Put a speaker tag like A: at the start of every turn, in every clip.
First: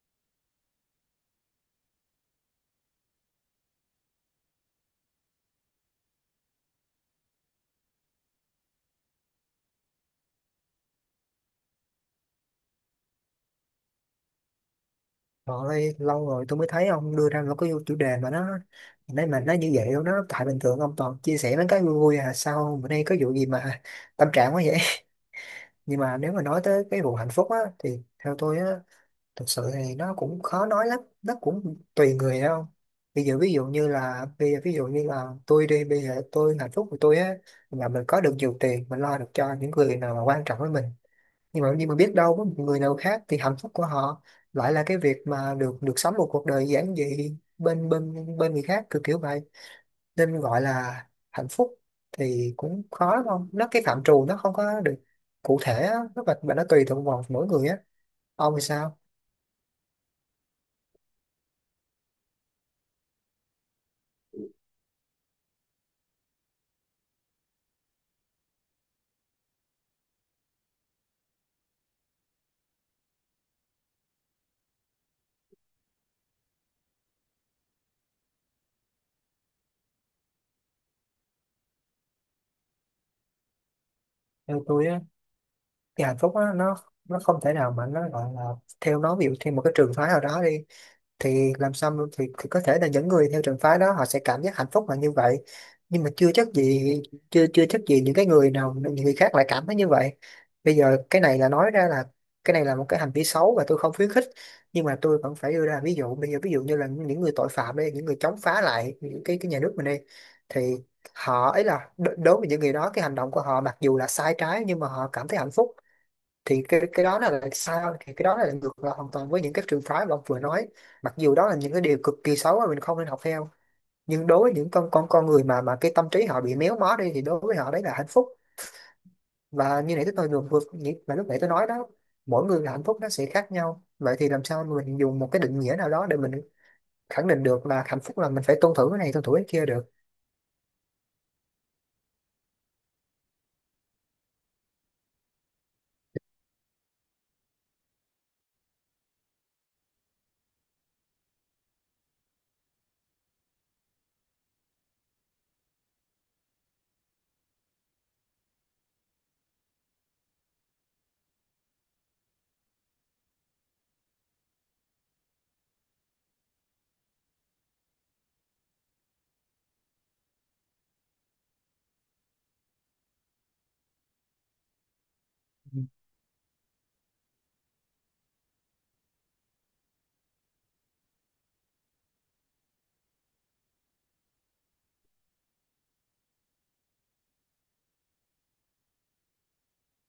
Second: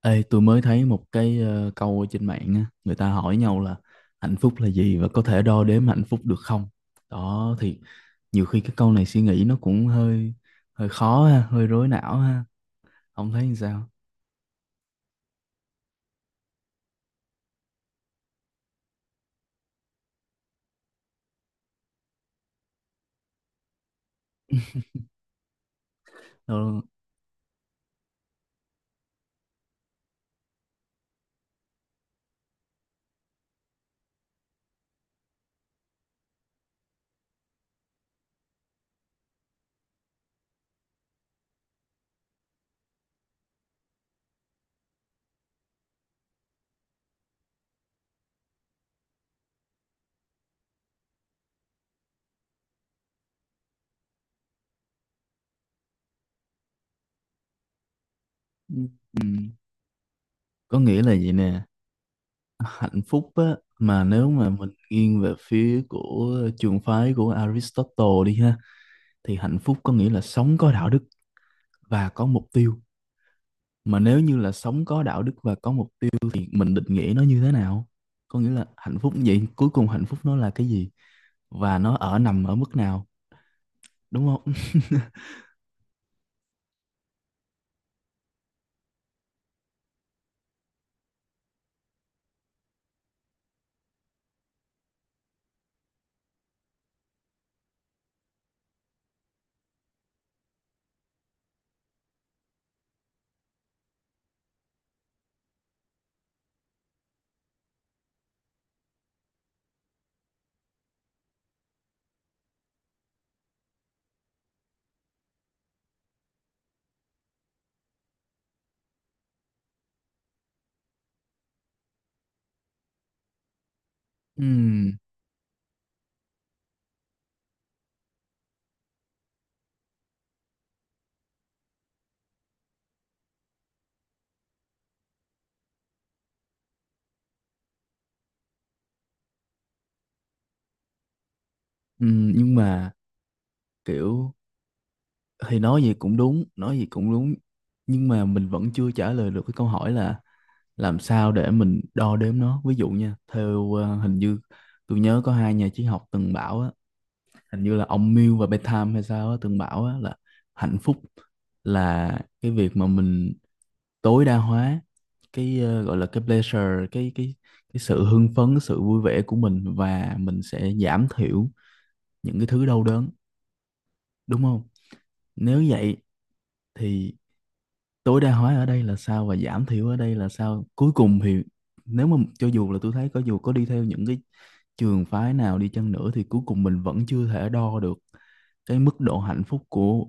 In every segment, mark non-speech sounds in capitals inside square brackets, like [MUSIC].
A: Ê, tôi mới thấy một cái câu ở trên mạng á, người ta hỏi nhau là hạnh phúc là gì và có thể đo đếm hạnh phúc được không? Đó thì nhiều khi cái câu này suy nghĩ nó cũng hơi hơi khó ha, hơi rối não ha, ông thấy như sao?
B: Trời ơi, lâu rồi tôi mới thấy ông đưa ra một cái chủ đề mà nó nãy, mà nó như vậy luôn đó. Tại bình thường ông toàn chia sẻ mấy cái vui vui, à sao bữa nay có vụ gì mà tâm trạng quá vậy? [LAUGHS] Nhưng mà nếu mà
A: Ờ,
B: nói tới cái vụ hạnh phúc á thì theo tôi á, thực sự thì nó cũng khó nói lắm, nó cũng tùy người đâu. Bây giờ ví dụ như là bây giờ ví dụ như là tôi đi, bây giờ tôi hạnh phúc của tôi á là mình có được nhiều tiền, mình lo được cho những người nào mà quan trọng với mình. Nhưng mà biết đâu có một người nào khác thì hạnh phúc của họ lại là cái việc mà được được sống một cuộc đời giản dị bên bên bên người khác, kiểu kiểu vậy. Nên gọi là hạnh phúc thì cũng khó, đúng không? Nó cái phạm trù nó không có được cụ thể á, nó và nó tùy thuộc vào mỗi người á. Ông thì sao?
A: ừm, có nghĩa là gì nè, hạnh phúc á mà nếu mà mình nghiêng về phía của trường phái của Aristotle đi ha thì hạnh phúc có nghĩa là sống có đạo đức và có mục tiêu, mà nếu như là sống có đạo đức và có mục tiêu thì mình định nghĩa nó như thế nào, có nghĩa là hạnh phúc vậy cuối cùng hạnh phúc nó là cái gì và nó ở nằm ở mức nào, đúng không?
B: Theo tôi á
A: [LAUGHS]
B: thì hạnh phúc á, nó không thể nào mà nó gọi là theo nó, ví dụ theo một cái trường phái nào đó đi, thì làm sao mà- thì có thể là những người theo trường phái đó họ sẽ cảm giác hạnh phúc là như vậy, nhưng mà chưa chắc gì những cái người nào, những người khác lại cảm thấy như vậy. Bây giờ cái này là nói ra là, cái này là một cái hành vi xấu và tôi không khuyến khích, nhưng mà tôi vẫn phải đưa ra ví dụ. Bây giờ ví dụ như là những người tội phạm đi, những người chống phá lại những cái nhà nước mình đi, thì họ ấy là đối với những người đó, cái hành động của họ mặc dù là sai trái nhưng mà họ cảm thấy hạnh phúc. Thì cái đó là sao? Thì cái đó là ngược lại hoàn toàn với những cái trường phái mà ông vừa nói. Mặc dù đó là những cái điều cực kỳ xấu mà mình không nên học theo, nhưng đối với những con
A: Ừm,
B: con con người mà cái tâm trí họ bị méo mó đi thì đối với họ đấy là hạnh phúc. Và như nãy tôi vừa vừa như- mà lúc nãy tôi nói đó, mỗi người là hạnh phúc nó sẽ khác nhau, vậy thì làm sao mình dùng một cái định nghĩa nào đó để mình khẳng định được là hạnh phúc là mình phải tuân thủ cái này tuân thủ cái kia được?
A: nhưng mà kiểu thì nói gì cũng đúng, nói gì cũng đúng, nhưng mà mình vẫn chưa trả lời được cái câu hỏi là làm sao để mình đo đếm nó, ví dụ nha, theo hình như tôi nhớ có hai nhà triết học từng bảo á, hình như là ông Mill và Bentham hay sao á từng bảo á là hạnh phúc là cái việc mà mình tối đa hóa cái gọi là cái pleasure cái cái sự hưng phấn, cái sự vui vẻ của mình, và mình sẽ giảm thiểu những cái thứ đau đớn, đúng không? Nếu
B: Ừ.
A: vậy thì tối đa hóa ở đây là sao và giảm thiểu ở đây là sao, cuối cùng thì nếu mà cho dù là tôi thấy có dù có đi theo những cái trường phái nào đi chăng nữa thì cuối cùng mình vẫn chưa thể đo được cái mức độ hạnh phúc của,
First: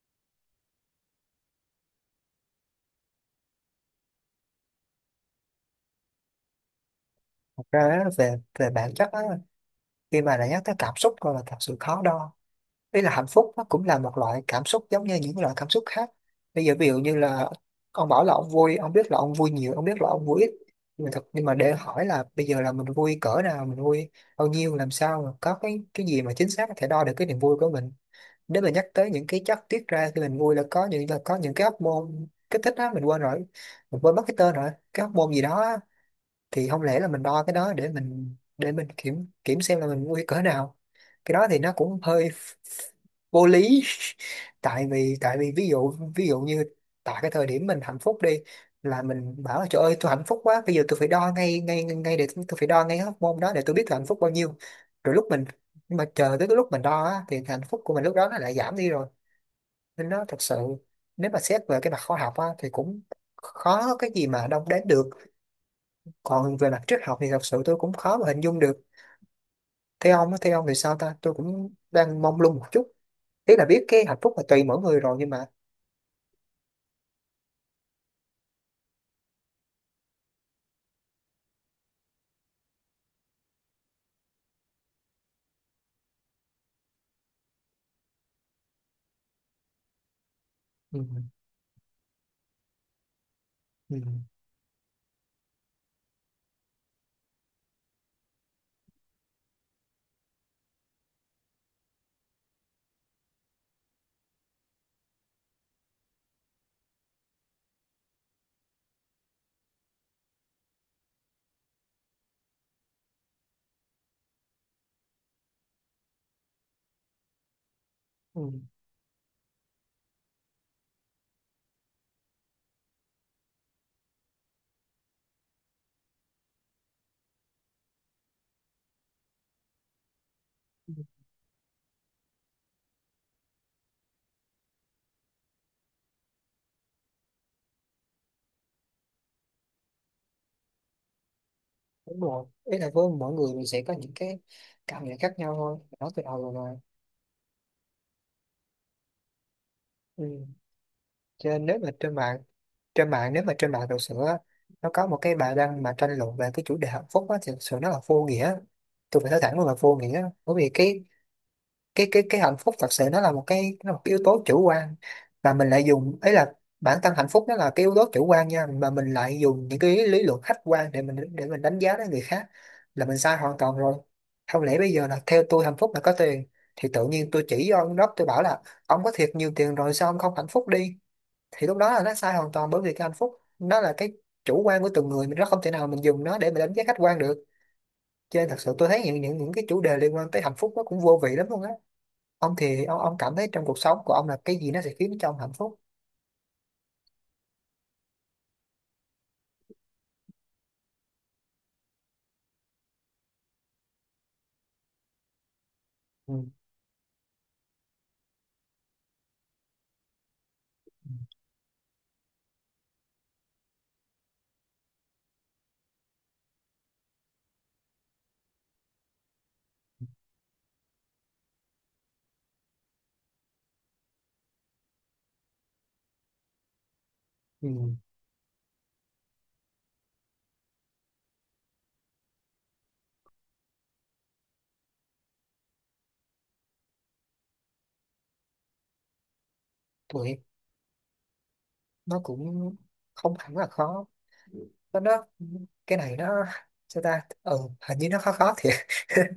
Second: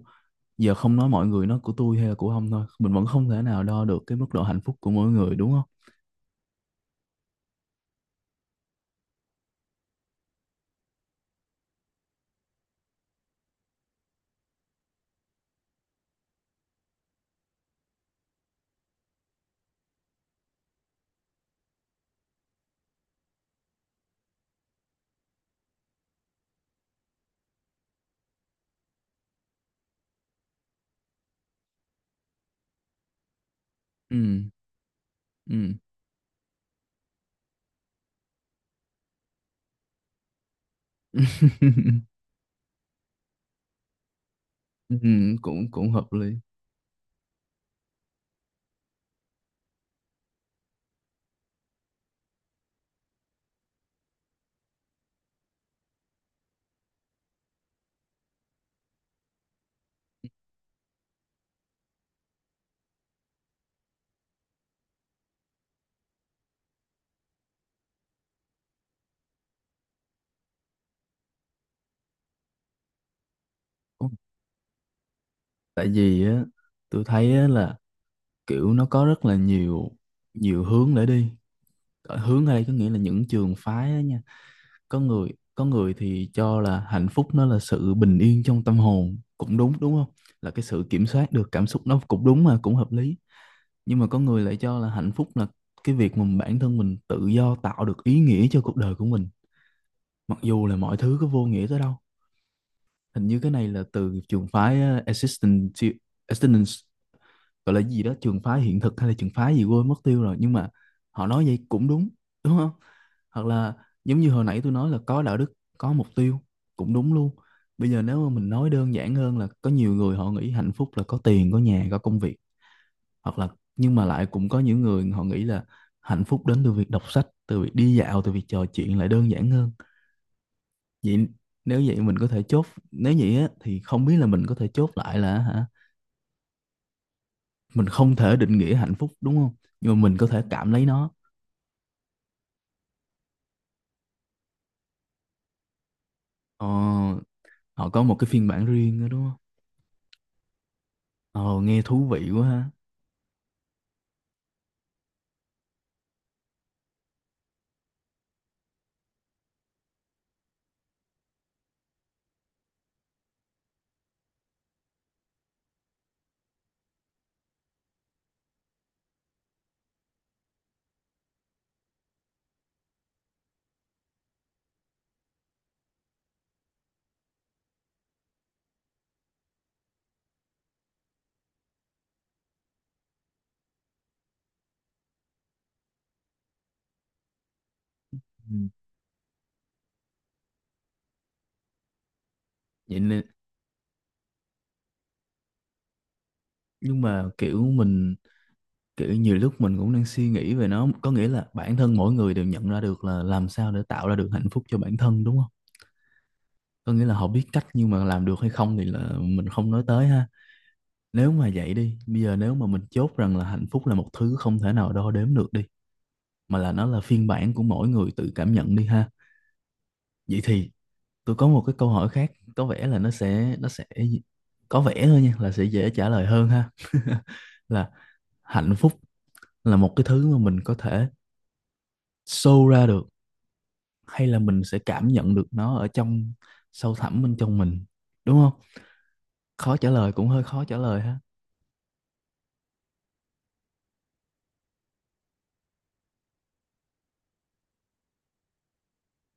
A: giờ không nói mọi người, nó của tôi hay là của ông thôi, mình vẫn không thể nào đo được cái mức độ hạnh phúc của mỗi người, đúng không?
B: Thật ra á, về về bản chất á, khi mà đã nhắc tới cảm xúc rồi là thật sự khó đo. Ý là hạnh phúc nó cũng là một loại cảm xúc giống như những loại cảm xúc khác. Bây giờ ví dụ như là ông bảo là ông vui, ông biết là ông vui nhiều, ông biết là ông vui ít, nhưng mà để hỏi là bây giờ là mình vui cỡ nào, mình vui bao nhiêu, làm sao mà có cái gì mà chính xác có thể đo được cái niềm vui của mình? Nếu mà nhắc tới những cái chất tiết ra khi mình vui là có những cái hormone kích thích á, mình quên rồi, mình quên mất cái
A: Ừ.
B: tên rồi, cái hormone gì
A: Ừ.
B: đó, thì không lẽ là mình đo cái đó để mình kiểm kiểm xem là mình nguy cỡ nào? Cái đó thì nó cũng
A: [LAUGHS]
B: hơi vô lý. [LAUGHS] tại
A: Ừ,
B: vì tại vì ví
A: cũng cũng
B: dụ
A: hợp
B: ví
A: lý.
B: dụ như tại cái thời điểm mình hạnh phúc đi, là mình bảo là trời ơi tôi hạnh phúc quá, bây giờ tôi phải đo ngay ngay ngay để tôi phải đo ngay cái hormone đó để tôi biết tôi hạnh phúc bao nhiêu, rồi lúc mình nhưng mà chờ tới cái lúc mình đo á, thì hạnh phúc của mình lúc đó nó lại giảm đi rồi. Nên nó thật sự, nếu mà xét về cái mặt khoa học á, thì cũng khó có cái gì mà đong đếm được. Còn về mặt triết học thì thật sự tôi cũng khó mà hình dung được. Theo ông á, theo ông thì sao ta, tôi cũng đang mông lung một chút. Ý là biết cái
A: Ủa,
B: hạnh phúc là tùy mỗi người rồi nhưng mà
A: tại vì á tôi thấy á là kiểu nó có rất là nhiều, nhiều hướng để đi. Ở hướng ở đây có nghĩa là những trường phái á nha. Có người, có người thì cho là hạnh phúc nó là sự bình yên trong tâm hồn, cũng đúng, đúng không, là cái sự
B: ừ,
A: kiểm soát được cảm xúc, nó cũng đúng mà cũng hợp lý.
B: ừ,
A: Nhưng mà có người lại cho là hạnh phúc là cái việc mà bản thân mình tự do tạo được ý nghĩa cho cuộc đời của mình, mặc dù là mọi thứ có vô nghĩa tới đâu. Hình như cái này là từ trường phái existential, existence, gọi là gì đó, trường phái hiện thực hay là trường phái gì quên mất tiêu rồi, nhưng mà họ nói vậy cũng đúng, đúng không? Hoặc là, giống như hồi nãy tôi nói là có đạo đức có mục tiêu, cũng đúng luôn. Bây giờ nếu mà mình
B: ừ,
A: nói đơn giản hơn là có nhiều người họ nghĩ hạnh phúc là có tiền, có nhà, có công việc, hoặc là, nhưng mà lại cũng có những người họ nghĩ là hạnh phúc đến từ việc đọc sách, từ việc đi dạo, từ việc trò chuyện, lại đơn giản hơn.
B: ừ,
A: Vậy nếu vậy mình có thể chốt, nếu vậy á, thì không biết là mình có thể chốt lại là hả, mình không thể định nghĩa hạnh phúc đúng không, nhưng mà mình có thể cảm lấy nó.
B: đúng rồi. Ý là với mỗi người mình sẽ có những cái cảm nhận khác nhau thôi, nói từ đầu rồi
A: Ờ,
B: mà.
A: họ có một cái phiên bản riêng đó đúng không?
B: Ừ. Cho
A: Ờ,
B: nên
A: nghe thú vị quá ha.
B: nếu mà trên mạng thực sự á, nó có một cái bài đăng mà tranh luận về cái chủ đề hạnh phúc á thì thực sự nó là vô nghĩa. Tôi phải nói thẳng luôn là vô nghĩa, bởi vì cái hạnh phúc thật sự nó là một cái, nó là một cái yếu tố chủ quan. Và mình lại dùng ấy là, bản thân hạnh phúc nó là cái yếu tố chủ quan nha, mà mình lại dùng những cái lý luận khách quan để mình đánh giá đến người khác là mình sai hoàn toàn rồi. Không lẽ bây giờ là theo tôi hạnh phúc là có tiền, thì tự nhiên tôi chỉ cho ông đó tôi bảo là ông có thiệt nhiều tiền rồi sao ông không hạnh phúc đi? Thì lúc đó là nó sai hoàn toàn, bởi vì cái hạnh phúc nó là cái chủ quan của từng người mình, nó không thể nào mình dùng nó để mình đánh giá khách quan được. Cho nên thật
A: Ừ.
B: sự tôi thấy những cái chủ đề liên quan tới hạnh phúc nó cũng vô vị lắm luôn á. Ông thì
A: Vậy
B: ông
A: nên,
B: cảm thấy trong cuộc sống của ông là cái gì nó sẽ khiến cho ông hạnh phúc?
A: nhưng mà kiểu mình, kiểu nhiều lúc mình cũng đang suy nghĩ về nó, có nghĩa là bản thân mỗi người đều nhận ra được là làm sao để tạo ra được hạnh phúc cho bản thân, đúng không?
B: Ừ.
A: Có nghĩa là họ biết cách, nhưng mà làm được hay không thì là mình không nói tới ha. Nếu mà vậy đi, bây giờ nếu mà mình chốt rằng là hạnh phúc là một thứ không thể nào đo đếm được đi, mà là nó là phiên bản của mỗi người tự cảm nhận đi ha, vậy thì tôi có một cái câu hỏi khác có vẻ là nó sẽ, có vẻ thôi nha, là sẽ dễ trả lời hơn ha. [LAUGHS]
B: Ừ.
A: Là hạnh phúc là một cái thứ mà mình có thể show ra được hay là mình sẽ cảm nhận được nó ở trong sâu thẳm bên trong mình, đúng không? Khó trả lời, cũng
B: Tụi
A: hơi khó trả lời ha.
B: nó cũng không hẳn là khó, nó cái này nó sao ta, ừ, hình như nó khó khó thiệt. [LAUGHS]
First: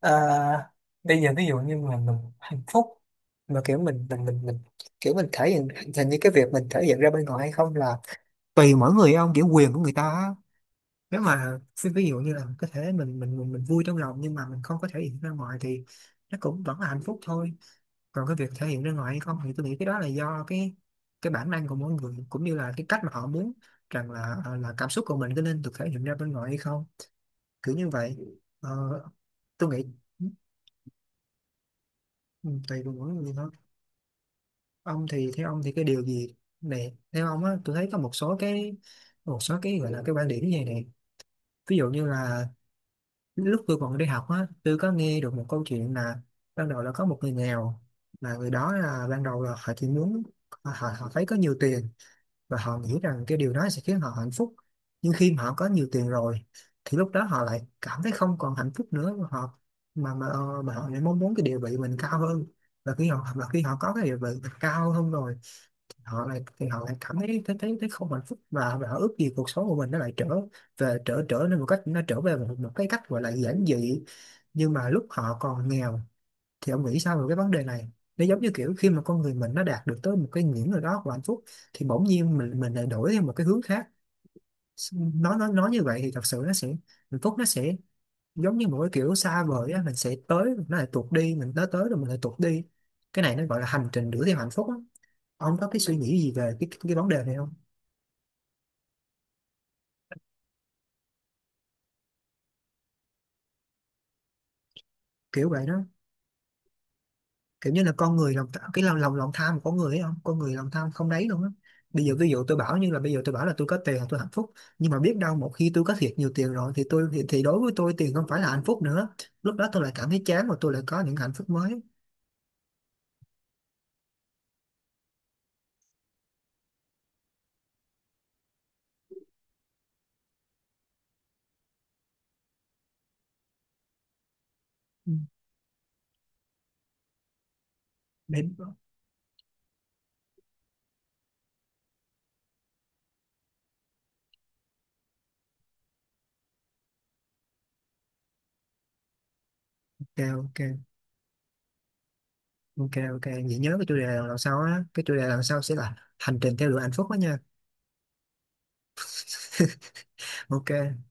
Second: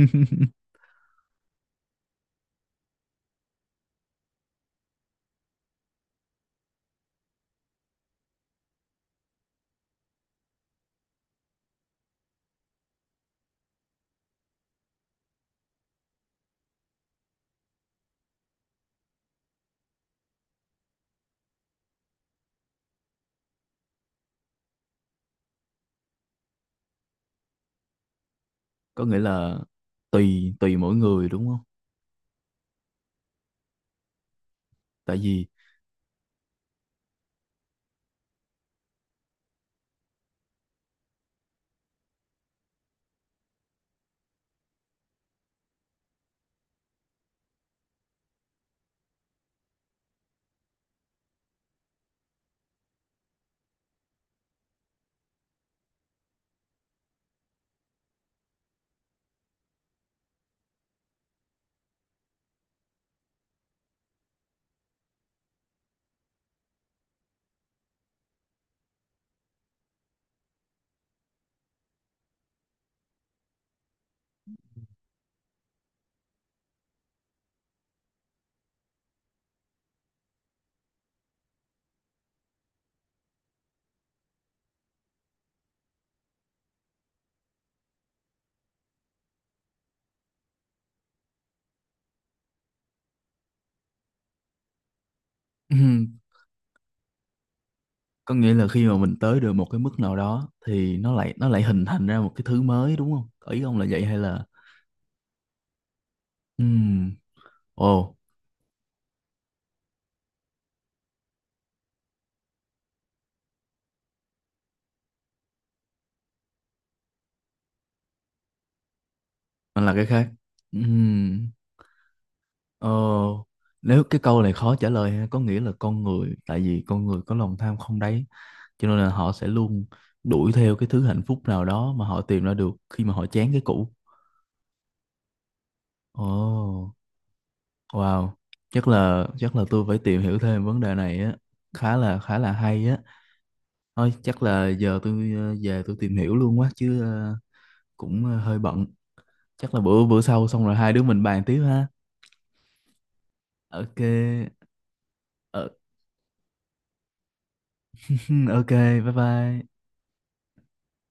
B: Ờ, bây giờ ví dụ như mà mình hạnh phúc mà kiểu mình kiểu mình thể hiện, hình như cái việc mình thể hiện ra bên ngoài hay không là tùy mỗi người ông, kiểu quyền của người ta á. Nếu mà xin ví dụ như là có thể mình vui trong lòng nhưng mà mình không có thể hiện ra ngoài thì nó cũng vẫn là hạnh phúc thôi. Còn cái việc thể hiện ra ngoài hay không thì tôi nghĩ cái đó là do cái bản năng của mỗi người, cũng như là cái cách mà họ muốn rằng là là cảm xúc của mình có nên được thể hiện ra bên ngoài hay không, kiểu như vậy. Ờ,
A: Có nghĩa là
B: tôi nghĩ
A: tùy tùy mỗi người đúng không?
B: ừ, tùy vào mỗi người thôi. Ông
A: Tại
B: thì
A: vì
B: theo ông thì cái điều gì này, theo ông á, tôi thấy có một số cái, một số cái gọi là cái quan điểm như này này. Ví dụ như là lúc tôi còn đi học á, tôi có nghe được một câu chuyện là ban đầu là có một người nghèo, là người đó là ban đầu là họ chỉ muốn họ, họ thấy có nhiều tiền và họ nghĩ rằng cái điều đó sẽ khiến họ hạnh phúc. Nhưng khi mà họ có nhiều tiền rồi thì lúc đó họ lại cảm thấy không còn hạnh phúc nữa, mà họ mà họ lại mong muốn cái địa vị mình cao hơn. Và khi họ có cái địa vị mình cao hơn rồi, họ lại cảm thấy thấy không hạnh phúc, và họ ước gì cuộc sống của mình nó lại trở về trở trở nên một cách, nó trở về một cái cách gọi là giản dị, nhưng mà lúc họ còn nghèo. Thì ông nghĩ sao về cái vấn đề này? Nó giống như kiểu khi mà con người mình nó đạt được tới một cái ngưỡng nào đó của hạnh phúc thì bỗng nhiên mình lại đổi theo một cái hướng khác. Nó nói như vậy thì thật sự nó sẽ, hạnh phúc nó sẽ giống như một cái kiểu xa vời á, mình sẽ tới mình lại tuột đi, mình tới tới rồi mình lại tuột đi. Cái này nó gọi là hành trình đuổi theo hạnh phúc á. Ông có cái suy nghĩ gì
A: [CLEARS THROAT]
B: về cái vấn đề này không?
A: có nghĩa là khi mà mình tới được một cái mức nào đó thì nó lại hình thành ra một cái thứ mới, đúng không? Ý ông là vậy hay là.
B: Kiểu vậy đó.
A: Ừm,
B: Kiểu như là
A: ồ,
B: con người cái lòng lòng lòng tham của con người ấy không, con người lòng tham không đấy luôn á. Bây giờ ví dụ tôi bảo như là bây giờ tôi bảo là tôi có tiền là tôi hạnh phúc, nhưng mà biết đâu một khi tôi có thiệt nhiều tiền rồi thì thì đối với tôi tiền không phải là hạnh phúc nữa, lúc đó
A: nó
B: tôi lại
A: là cái
B: cảm thấy
A: khác.
B: chán và tôi lại có những hạnh
A: Ừm,
B: phúc mới.
A: ờ, nếu cái câu này khó trả lời ha, có nghĩa là con người, tại vì con người có lòng tham không đáy, cho nên là họ sẽ luôn đuổi theo cái thứ hạnh phúc nào đó mà họ tìm ra được khi mà họ chán cái cũ.
B: Ừ.
A: Ồ. Wow,
B: Ok.
A: chắc là tôi phải tìm hiểu thêm vấn đề này á, khá là hay á. Thôi chắc là giờ tôi về tôi tìm hiểu luôn quá chứ, cũng hơi bận. Chắc là bữa bữa sau
B: Ok.
A: xong rồi hai đứa mình bàn tiếp ha.
B: Ok, ok, vậy nhớ cái chủ
A: Ok,
B: đề lần sau á, cái chủ đề lần sau
A: ờ,
B: sẽ là hành trình theo đuổi hạnh phúc đó nha.
A: [LAUGHS] ok, bye bye.
B: Ok.